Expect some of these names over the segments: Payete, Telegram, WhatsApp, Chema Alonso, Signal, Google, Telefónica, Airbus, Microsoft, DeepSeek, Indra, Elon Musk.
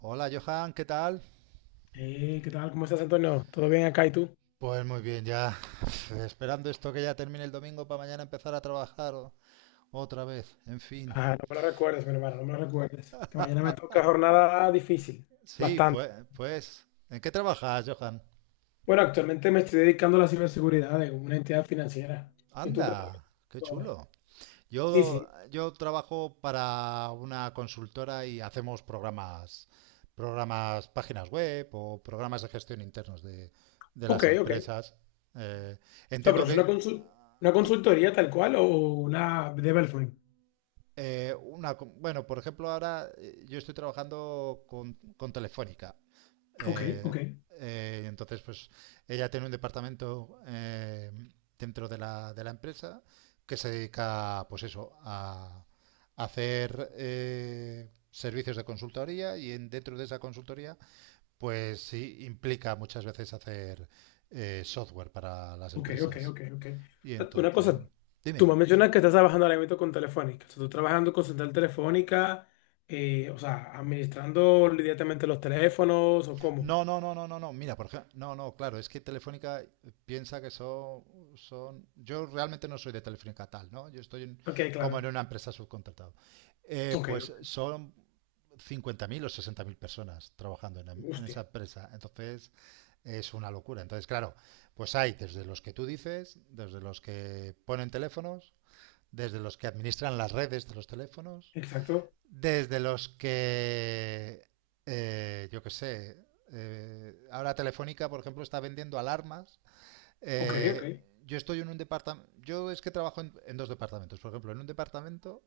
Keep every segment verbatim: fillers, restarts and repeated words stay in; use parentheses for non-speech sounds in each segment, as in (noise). Hola Johan, ¿qué tal? Hey, ¿qué tal? ¿Cómo estás, Antonio? ¿Todo bien acá y tú? Pues muy bien, ya (sighs) esperando esto que ya termine el domingo para mañana empezar a trabajar o- otra vez, en fin. Ah, no me lo recuerdes, mi hermano, no me lo recuerdes. Que mañana me toca jornada difícil, Sí, bastante. pues, pues, ¿en qué trabajas, Johan? Bueno, actualmente me estoy dedicando a la ciberseguridad de una entidad financiera. ¿Y tú qué Anda, qué tal? chulo. Sí, Yo, sí. yo trabajo para una consultora y hacemos programas, programas, páginas web o programas de gestión internos de, de Ok, las ok. O empresas. Eh, sea, Entiendo pero es que... una, consul- una consultoría tal cual o una development. Eh, una, com- bueno, por ejemplo, ahora eh, yo estoy trabajando con, con, Telefónica. Ok, ok. Eh, eh, entonces, pues ella tiene un departamento eh, dentro de la, de la empresa que se dedica, pues eso, a, hacer eh, servicios de consultoría y en, dentro de esa consultoría, pues sí, implica muchas veces hacer eh, software para las Ok, ok, empresas. ok, ok. Y O sea, una entonces, cosa, tú dime. me mencionas que estás trabajando ahora mismo con Telefónica. O sea, tú trabajando con Central Telefónica, eh, o sea, administrando directamente los teléfonos o cómo. No, no, no, no, no, no. Mira, por ejemplo, no, no, claro, es que Telefónica piensa que son, son. Yo realmente no soy de Telefónica tal, ¿no? Yo estoy en- Ok, como en claro. una empresa subcontratado. Eh, Ok, Pues ok. son cincuenta mil o sesenta mil personas trabajando en, em- en esa Hostia. empresa. Entonces, es una locura. Entonces, claro, pues hay desde los que tú dices, desde los que ponen teléfonos, desde los que administran las redes de los teléfonos, Exacto. desde los que, eh, yo qué sé, eh, ahora Telefónica, por ejemplo, está vendiendo alarmas. Ok, ok. Eh, yo estoy en un departamento, yo es que trabajo en, en dos departamentos, por ejemplo, en un departamento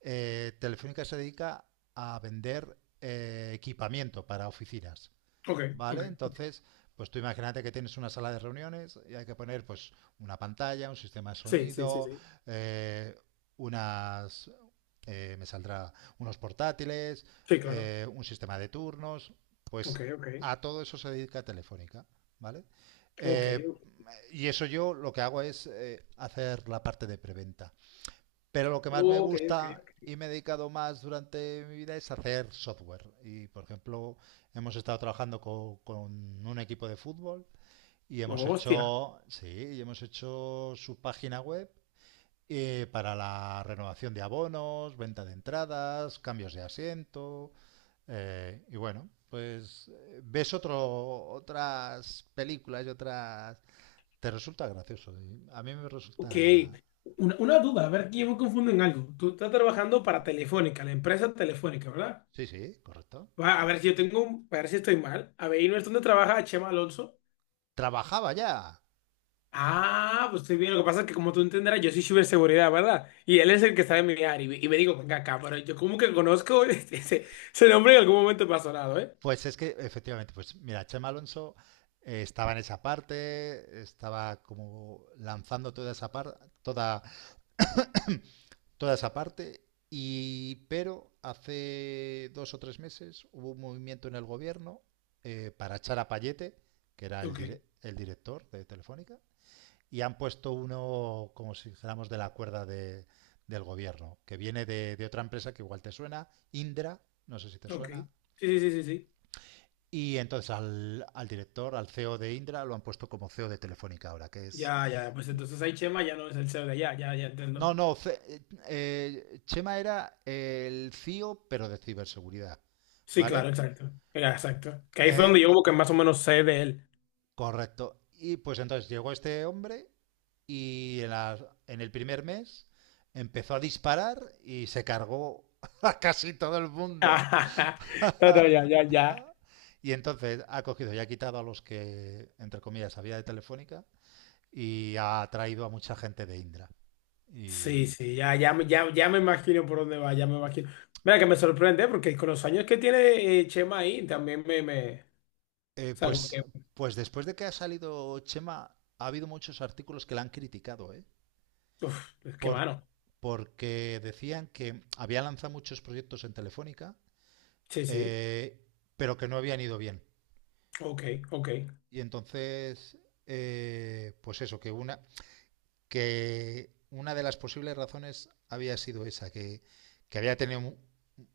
eh, Telefónica se dedica a vender eh, equipamiento para oficinas. Ok, ok. ¿Vale? Entonces, pues tú imagínate que tienes una sala de reuniones y hay que poner pues una pantalla, un sistema de Sí, sí, sí, sonido, sí. eh, unas, eh, me saldrá unos portátiles, Sí, claro. eh, un sistema de turnos, pues Ok, ok. a todo eso se dedica Telefónica, ¿vale? Ok, Eh, y eso yo lo que hago es eh, hacer la parte de preventa. Pero lo que más me ok, ok, gusta ok. y me he dedicado más durante mi vida es hacer software. Y, por ejemplo, hemos estado trabajando co- con, un equipo de fútbol y hemos Hostia. hecho, sí, y hemos hecho su página web eh, para la renovación de abonos, venta de entradas, cambios de asiento. eh, y bueno, pues eh, ves otro, otras películas y otras... Te resulta gracioso. A mí me Ok. resulta... Una, una duda, a ver, que yo me confundo en algo. Tú estás trabajando para Telefónica, la empresa Telefónica, ¿verdad? Sí, sí, correcto. Va, a ver si yo tengo, un- a ver si estoy mal. A ver, ¿y no es donde trabaja Chema Alonso? Trabajaba ya. Ah, pues estoy bien. Lo que pasa es que como tú entenderás, yo soy ciberseguridad, ¿verdad? Y él es el que está en mi área. Y, me y me digo, venga acá, pero yo como que conozco (laughs) ese, ese- ese nombre en algún momento me ha sonado, ¿eh? Pues es que efectivamente, pues mira, Chema Alonso eh, estaba en esa parte, estaba como lanzando toda esa par- toda, toda esa parte, y pero hace dos o tres meses hubo un movimiento en el gobierno eh, para echar a Payete, que era el, Ok, dire- el director de Telefónica, y han puesto uno, como si dijéramos, de la cuerda de- del gobierno, que viene de, de, otra empresa que igual te suena, Indra, no sé si te ok. suena. Sí, sí, sí, sí, sí. Y entonces al, al director, al C E O de Indra, lo han puesto como C E O de Telefónica ahora, que es... Ya, ya, pues entonces ahí Chema ya no es el C E O de allá, ya, ya entiendo. No, no, ce- eh, eh, Chema era el C E O, pero de ciberseguridad, Sí, ¿vale? claro, exacto. Ya, exacto. Que ahí fue Eh, donde yo como que más o menos sé de él. Correcto. Y pues entonces llegó este hombre y en, la- en el primer mes empezó a disparar y se cargó (laughs) a casi todo el mundo. (laughs) No, no, ya, (laughs) ya, ya. Y entonces ha cogido y ha quitado a los que, entre comillas, había de Telefónica y ha traído a mucha gente de Indra. Sí, Y, sí, ya, ya, me- ya, ya me imagino por dónde va, ya me imagino. Mira que me sorprende porque con los años que tiene eh, Chema ahí también me, me, o eh, sea, como pues, que, pues después de que ha salido Chema, ha habido muchos artículos que la han criticado, ¿eh? uf, es que Por, mano. Porque decían que había lanzado muchos proyectos en Telefónica, Sí, sí, eh, pero que no habían ido bien. ok, ok. Y entonces, eh, pues eso, que una, que una de las posibles razones había sido esa, que, que había tenido un,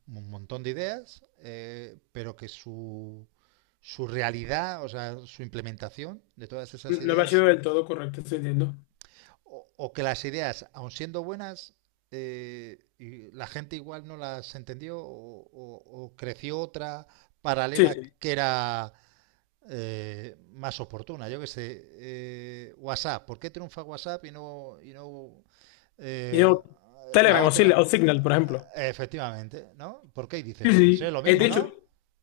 un montón de ideas, eh, pero que su, su realidad, o sea, su implementación de todas esas No no me ha ideas, sido del todo correcto, estoy entiendo. o, o que las ideas, aun siendo buenas, eh, y la gente igual no las entendió o, o- o creció otra Sí, paralela sí. que era eh, más oportuna. Yo que sé, eh, WhatsApp, ¿por qué triunfa WhatsApp y no, y no Y eh, no, la Telegram o, Sil- o otra? Signal, por ejemplo. Eh, Efectivamente, ¿no? ¿Por qué? Y dices Sí, tú, pues es sí. lo He mismo, dicho, ¿no?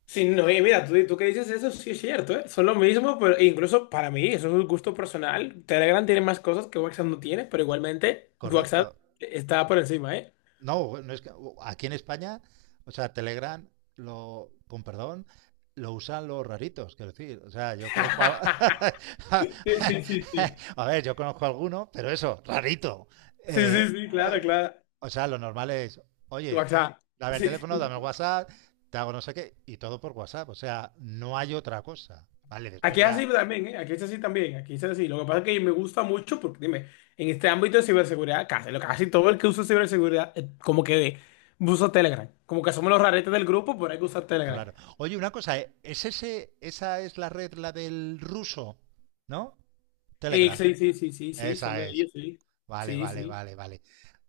sí, no, y mira, tú, tú que dices eso, sí es cierto, ¿eh? Son lo mismo, pero e incluso para mí, eso es un gusto personal. Telegram tiene más cosas que WhatsApp no tiene, pero igualmente Correcto. WhatsApp está por encima, ¿eh? No, no es que, aquí en España, o sea, Telegram, lo, con perdón, lo usan los raritos, quiero decir. O sea, yo conozco a... (laughs) (laughs) Sí, sí, sí, sí. a ver, yo conozco a alguno, pero eso, rarito. Sí, Eh, sí, sí, claro, claro. O sea, lo normal es, O oye, sea, dame el sí, teléfono, dame el sí. WhatsApp, te hago no sé qué, y todo por WhatsApp. O sea, no hay otra cosa. Vale, después Aquí es ya, así también, ¿eh? Aquí es así también, aquí es así. Lo que pasa es que me gusta mucho porque, dime, en este ámbito de ciberseguridad, casi, lo- casi todo el que usa ciberseguridad, eh, como que usa Telegram. Como que somos los raretes del grupo, pero hay que usar Telegram. claro. Oye, una cosa, ¿eh? ¿es ese, esa es la red, la del ruso, ¿no? Eh, Telegram. Sí, sí, sí, sí, sí, son Esa de es. ellos, sí. Vale, Sí, vale, sí. vale, vale.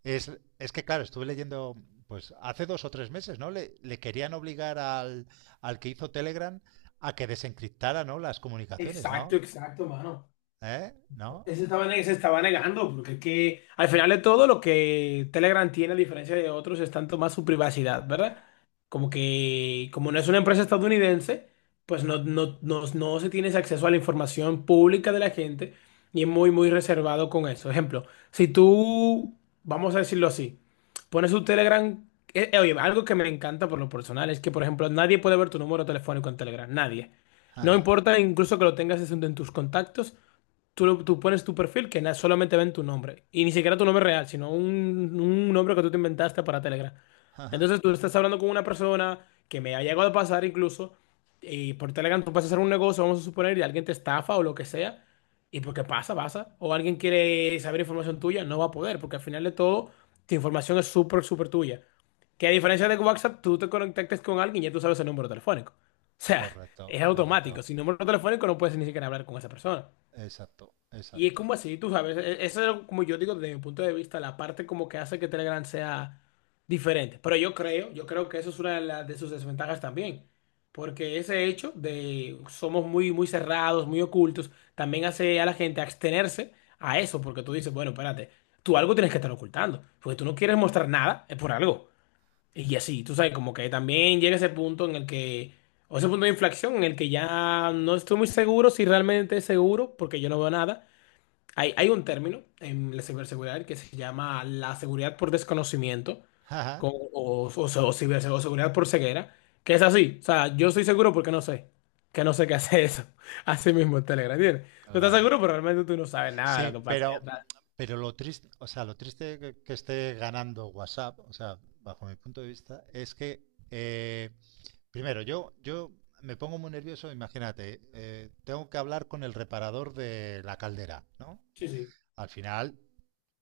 Es, es que, claro, estuve leyendo, pues hace dos o tres meses, ¿no? Le, le querían obligar al, al que hizo Telegram a que desencriptara, ¿no? Las comunicaciones, Exacto, ¿no? exacto, mano. ¿Eh? ¿No? Se estaba, ne- se estaba negando, porque es que al final de todo lo que Telegram tiene, a diferencia de otros, es tanto más su privacidad, ¿verdad? Como que, como no es una empresa estadounidense, pues no, no, no, no se tiene ese acceso a la información pública de la gente y es muy, muy reservado con eso. Ejemplo, si tú, vamos a decirlo así, pones tu Telegram, eh, eh, oye, algo que me encanta por lo personal es que, por ejemplo, nadie puede ver tu número telefónico en Telegram, nadie. No Ajá, importa incluso que lo tengas en tus contactos. Tú, lo- tú pones tu perfil que na- solamente ven tu nombre. Y ni siquiera tu nombre real, sino un, un nombre que tú te inventaste para Telegram. ajá. Entonces tú estás hablando con una persona que me ha llegado a pasar incluso. Y por Telegram tú vas a hacer un negocio, vamos a suponer, y alguien te estafa o lo que sea. Y porque pasa, pasa. O alguien quiere saber información tuya, no va a poder, porque al final de todo, tu información es súper, súper tuya. Que a diferencia de WhatsApp, tú te conectas con alguien y ya tú sabes el número telefónico. O sea, es Correcto, correcto. automático. Sin número telefónico no puedes ni siquiera hablar con esa persona. Exacto, Y es exacto. como así, tú sabes, e- eso es como yo digo desde mi punto de vista, la parte como que hace que Telegram sea diferente. Pero yo creo, yo creo que eso es una de, las- de sus desventajas también. Porque ese hecho de somos muy, muy cerrados, muy ocultos, también hace a la gente abstenerse a eso, porque tú dices, bueno, espérate, tú algo tienes que estar ocultando, porque tú no quieres mostrar nada, es por algo. Y así, tú sabes, como que también llega ese punto en el que, o ese punto de inflexión en el que ya no estoy muy seguro si realmente es seguro, porque yo no veo nada. Hay, hay un término en la ciberseguridad que se llama la seguridad por desconocimiento Ajá, con- o, o, o ciberse- o seguridad por ceguera, que es así. O sea, yo estoy seguro porque no sé, que no sé qué hace eso. (laughs) Así mismo en Telegram, ¿entiendes? Tú estás claro. seguro, pero realmente tú no sabes nada Sí, de lo que pasa allá pero, atrás. pero lo triste, o sea, lo triste que, que esté ganando WhatsApp, o sea, bajo mi punto de vista, es que eh, primero yo, yo me pongo muy nervioso. Imagínate, eh, tengo que hablar con el reparador de la caldera, ¿no? Sí, sí, Al final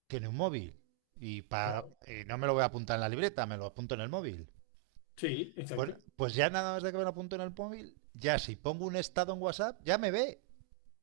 tiene un móvil y, para, claro. y no me lo voy a apuntar en la libreta, me lo apunto en el móvil. Sí, Pues, exacto. pues ya nada más de que me lo apunto en el móvil, ya si pongo un estado en WhatsApp, ya me ve.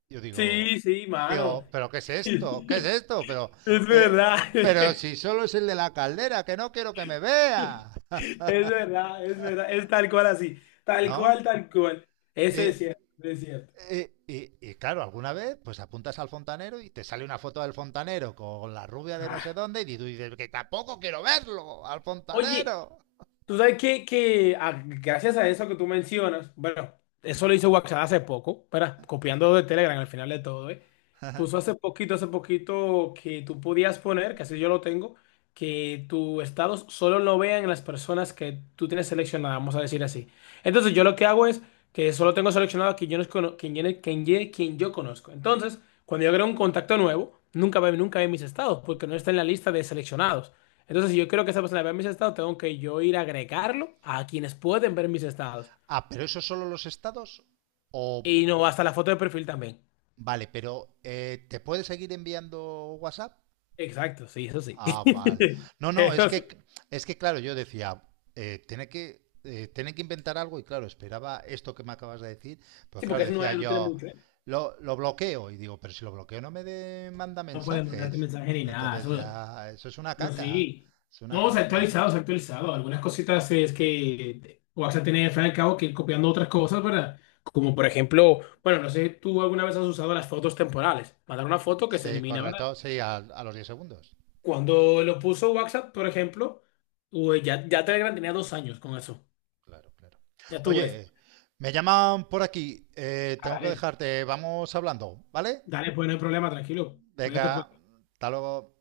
Yo digo, Sí, sí, mano. digo, pero ¿qué es esto? ¿Qué es (laughs) esto? Pero, Es eh, verdad. pero (laughs) si solo es el de la caldera, que no quiero que me vea. Es (laughs) verdad, es verdad. Es tal cual así. Tal ¿No? cual, tal cual. Eso Eh, es cierto, es cierto. eh, y, y claro, alguna vez pues apuntas al fontanero y te sale una foto del fontanero con la rubia de no sé Ah. dónde y tú dices que tampoco quiero verlo al Oye, fontanero. tú sabes que, que a- gracias a eso que tú mencionas, bueno, eso lo hizo WhatsApp hace poco, espera, copiando de Telegram al final de todo, ¿eh? (laughs) ah, Puso hace poquito, hace poquito que tú podías poner, que así yo lo tengo, que tus estados solo lo vean las personas que tú tienes seleccionadas, vamos a decir así. Entonces yo lo que hago es que solo tengo seleccionado a quien yo, no cono- quien, yo- quien, yo- quien yo conozco. Entonces, cuando yo creo un contacto nuevo, nunca ve, nunca ve mis estados, porque no está en la lista de seleccionados. Entonces, si yo quiero que esa persona vea mis estados, tengo que yo ir a agregarlo a quienes pueden ver mis estados. pero eso solo los estados o Y no hasta la foto de perfil también. Vale, pero eh, ¿te puede seguir enviando WhatsApp? Exacto, sí, eso sí. Ah, vale. (laughs) No, no, es Eso sí. que, es que claro, yo decía, eh, tiene que, eh, tiene que inventar algo y claro, esperaba esto que me acabas de decir, pero Sí, claro, porque eso no, decía es- no tiene yo, mucho, ¿eh? lo, lo bloqueo y digo, pero si lo bloqueo no me de- manda No pueden mandarte mensajes. mensaje ni nada. Entonces Eso, ya, eso es una no, caca, sí. es una No, se ha caca. actualizado, se ha actualizado. Algunas cositas es que WhatsApp tiene al fin y al cabo que ir copiando otras cosas, ¿verdad? Como por ejemplo, bueno, no sé, tú alguna vez has usado las fotos temporales. Mandar una foto que se Sí, elimina. correcto, sí, a, a los diez segundos. Cuando lo puso WhatsApp, por ejemplo, uy, ya, ya Telegram tenía dos años con eso. Claro, claro. Ya tú ves. Oye, me llaman por aquí, eh, Ah, tengo que dale, dejarte, vamos hablando, ¿vale? dale, pues no hay problema, tranquilo. Cuídate, pues. Venga, hasta luego.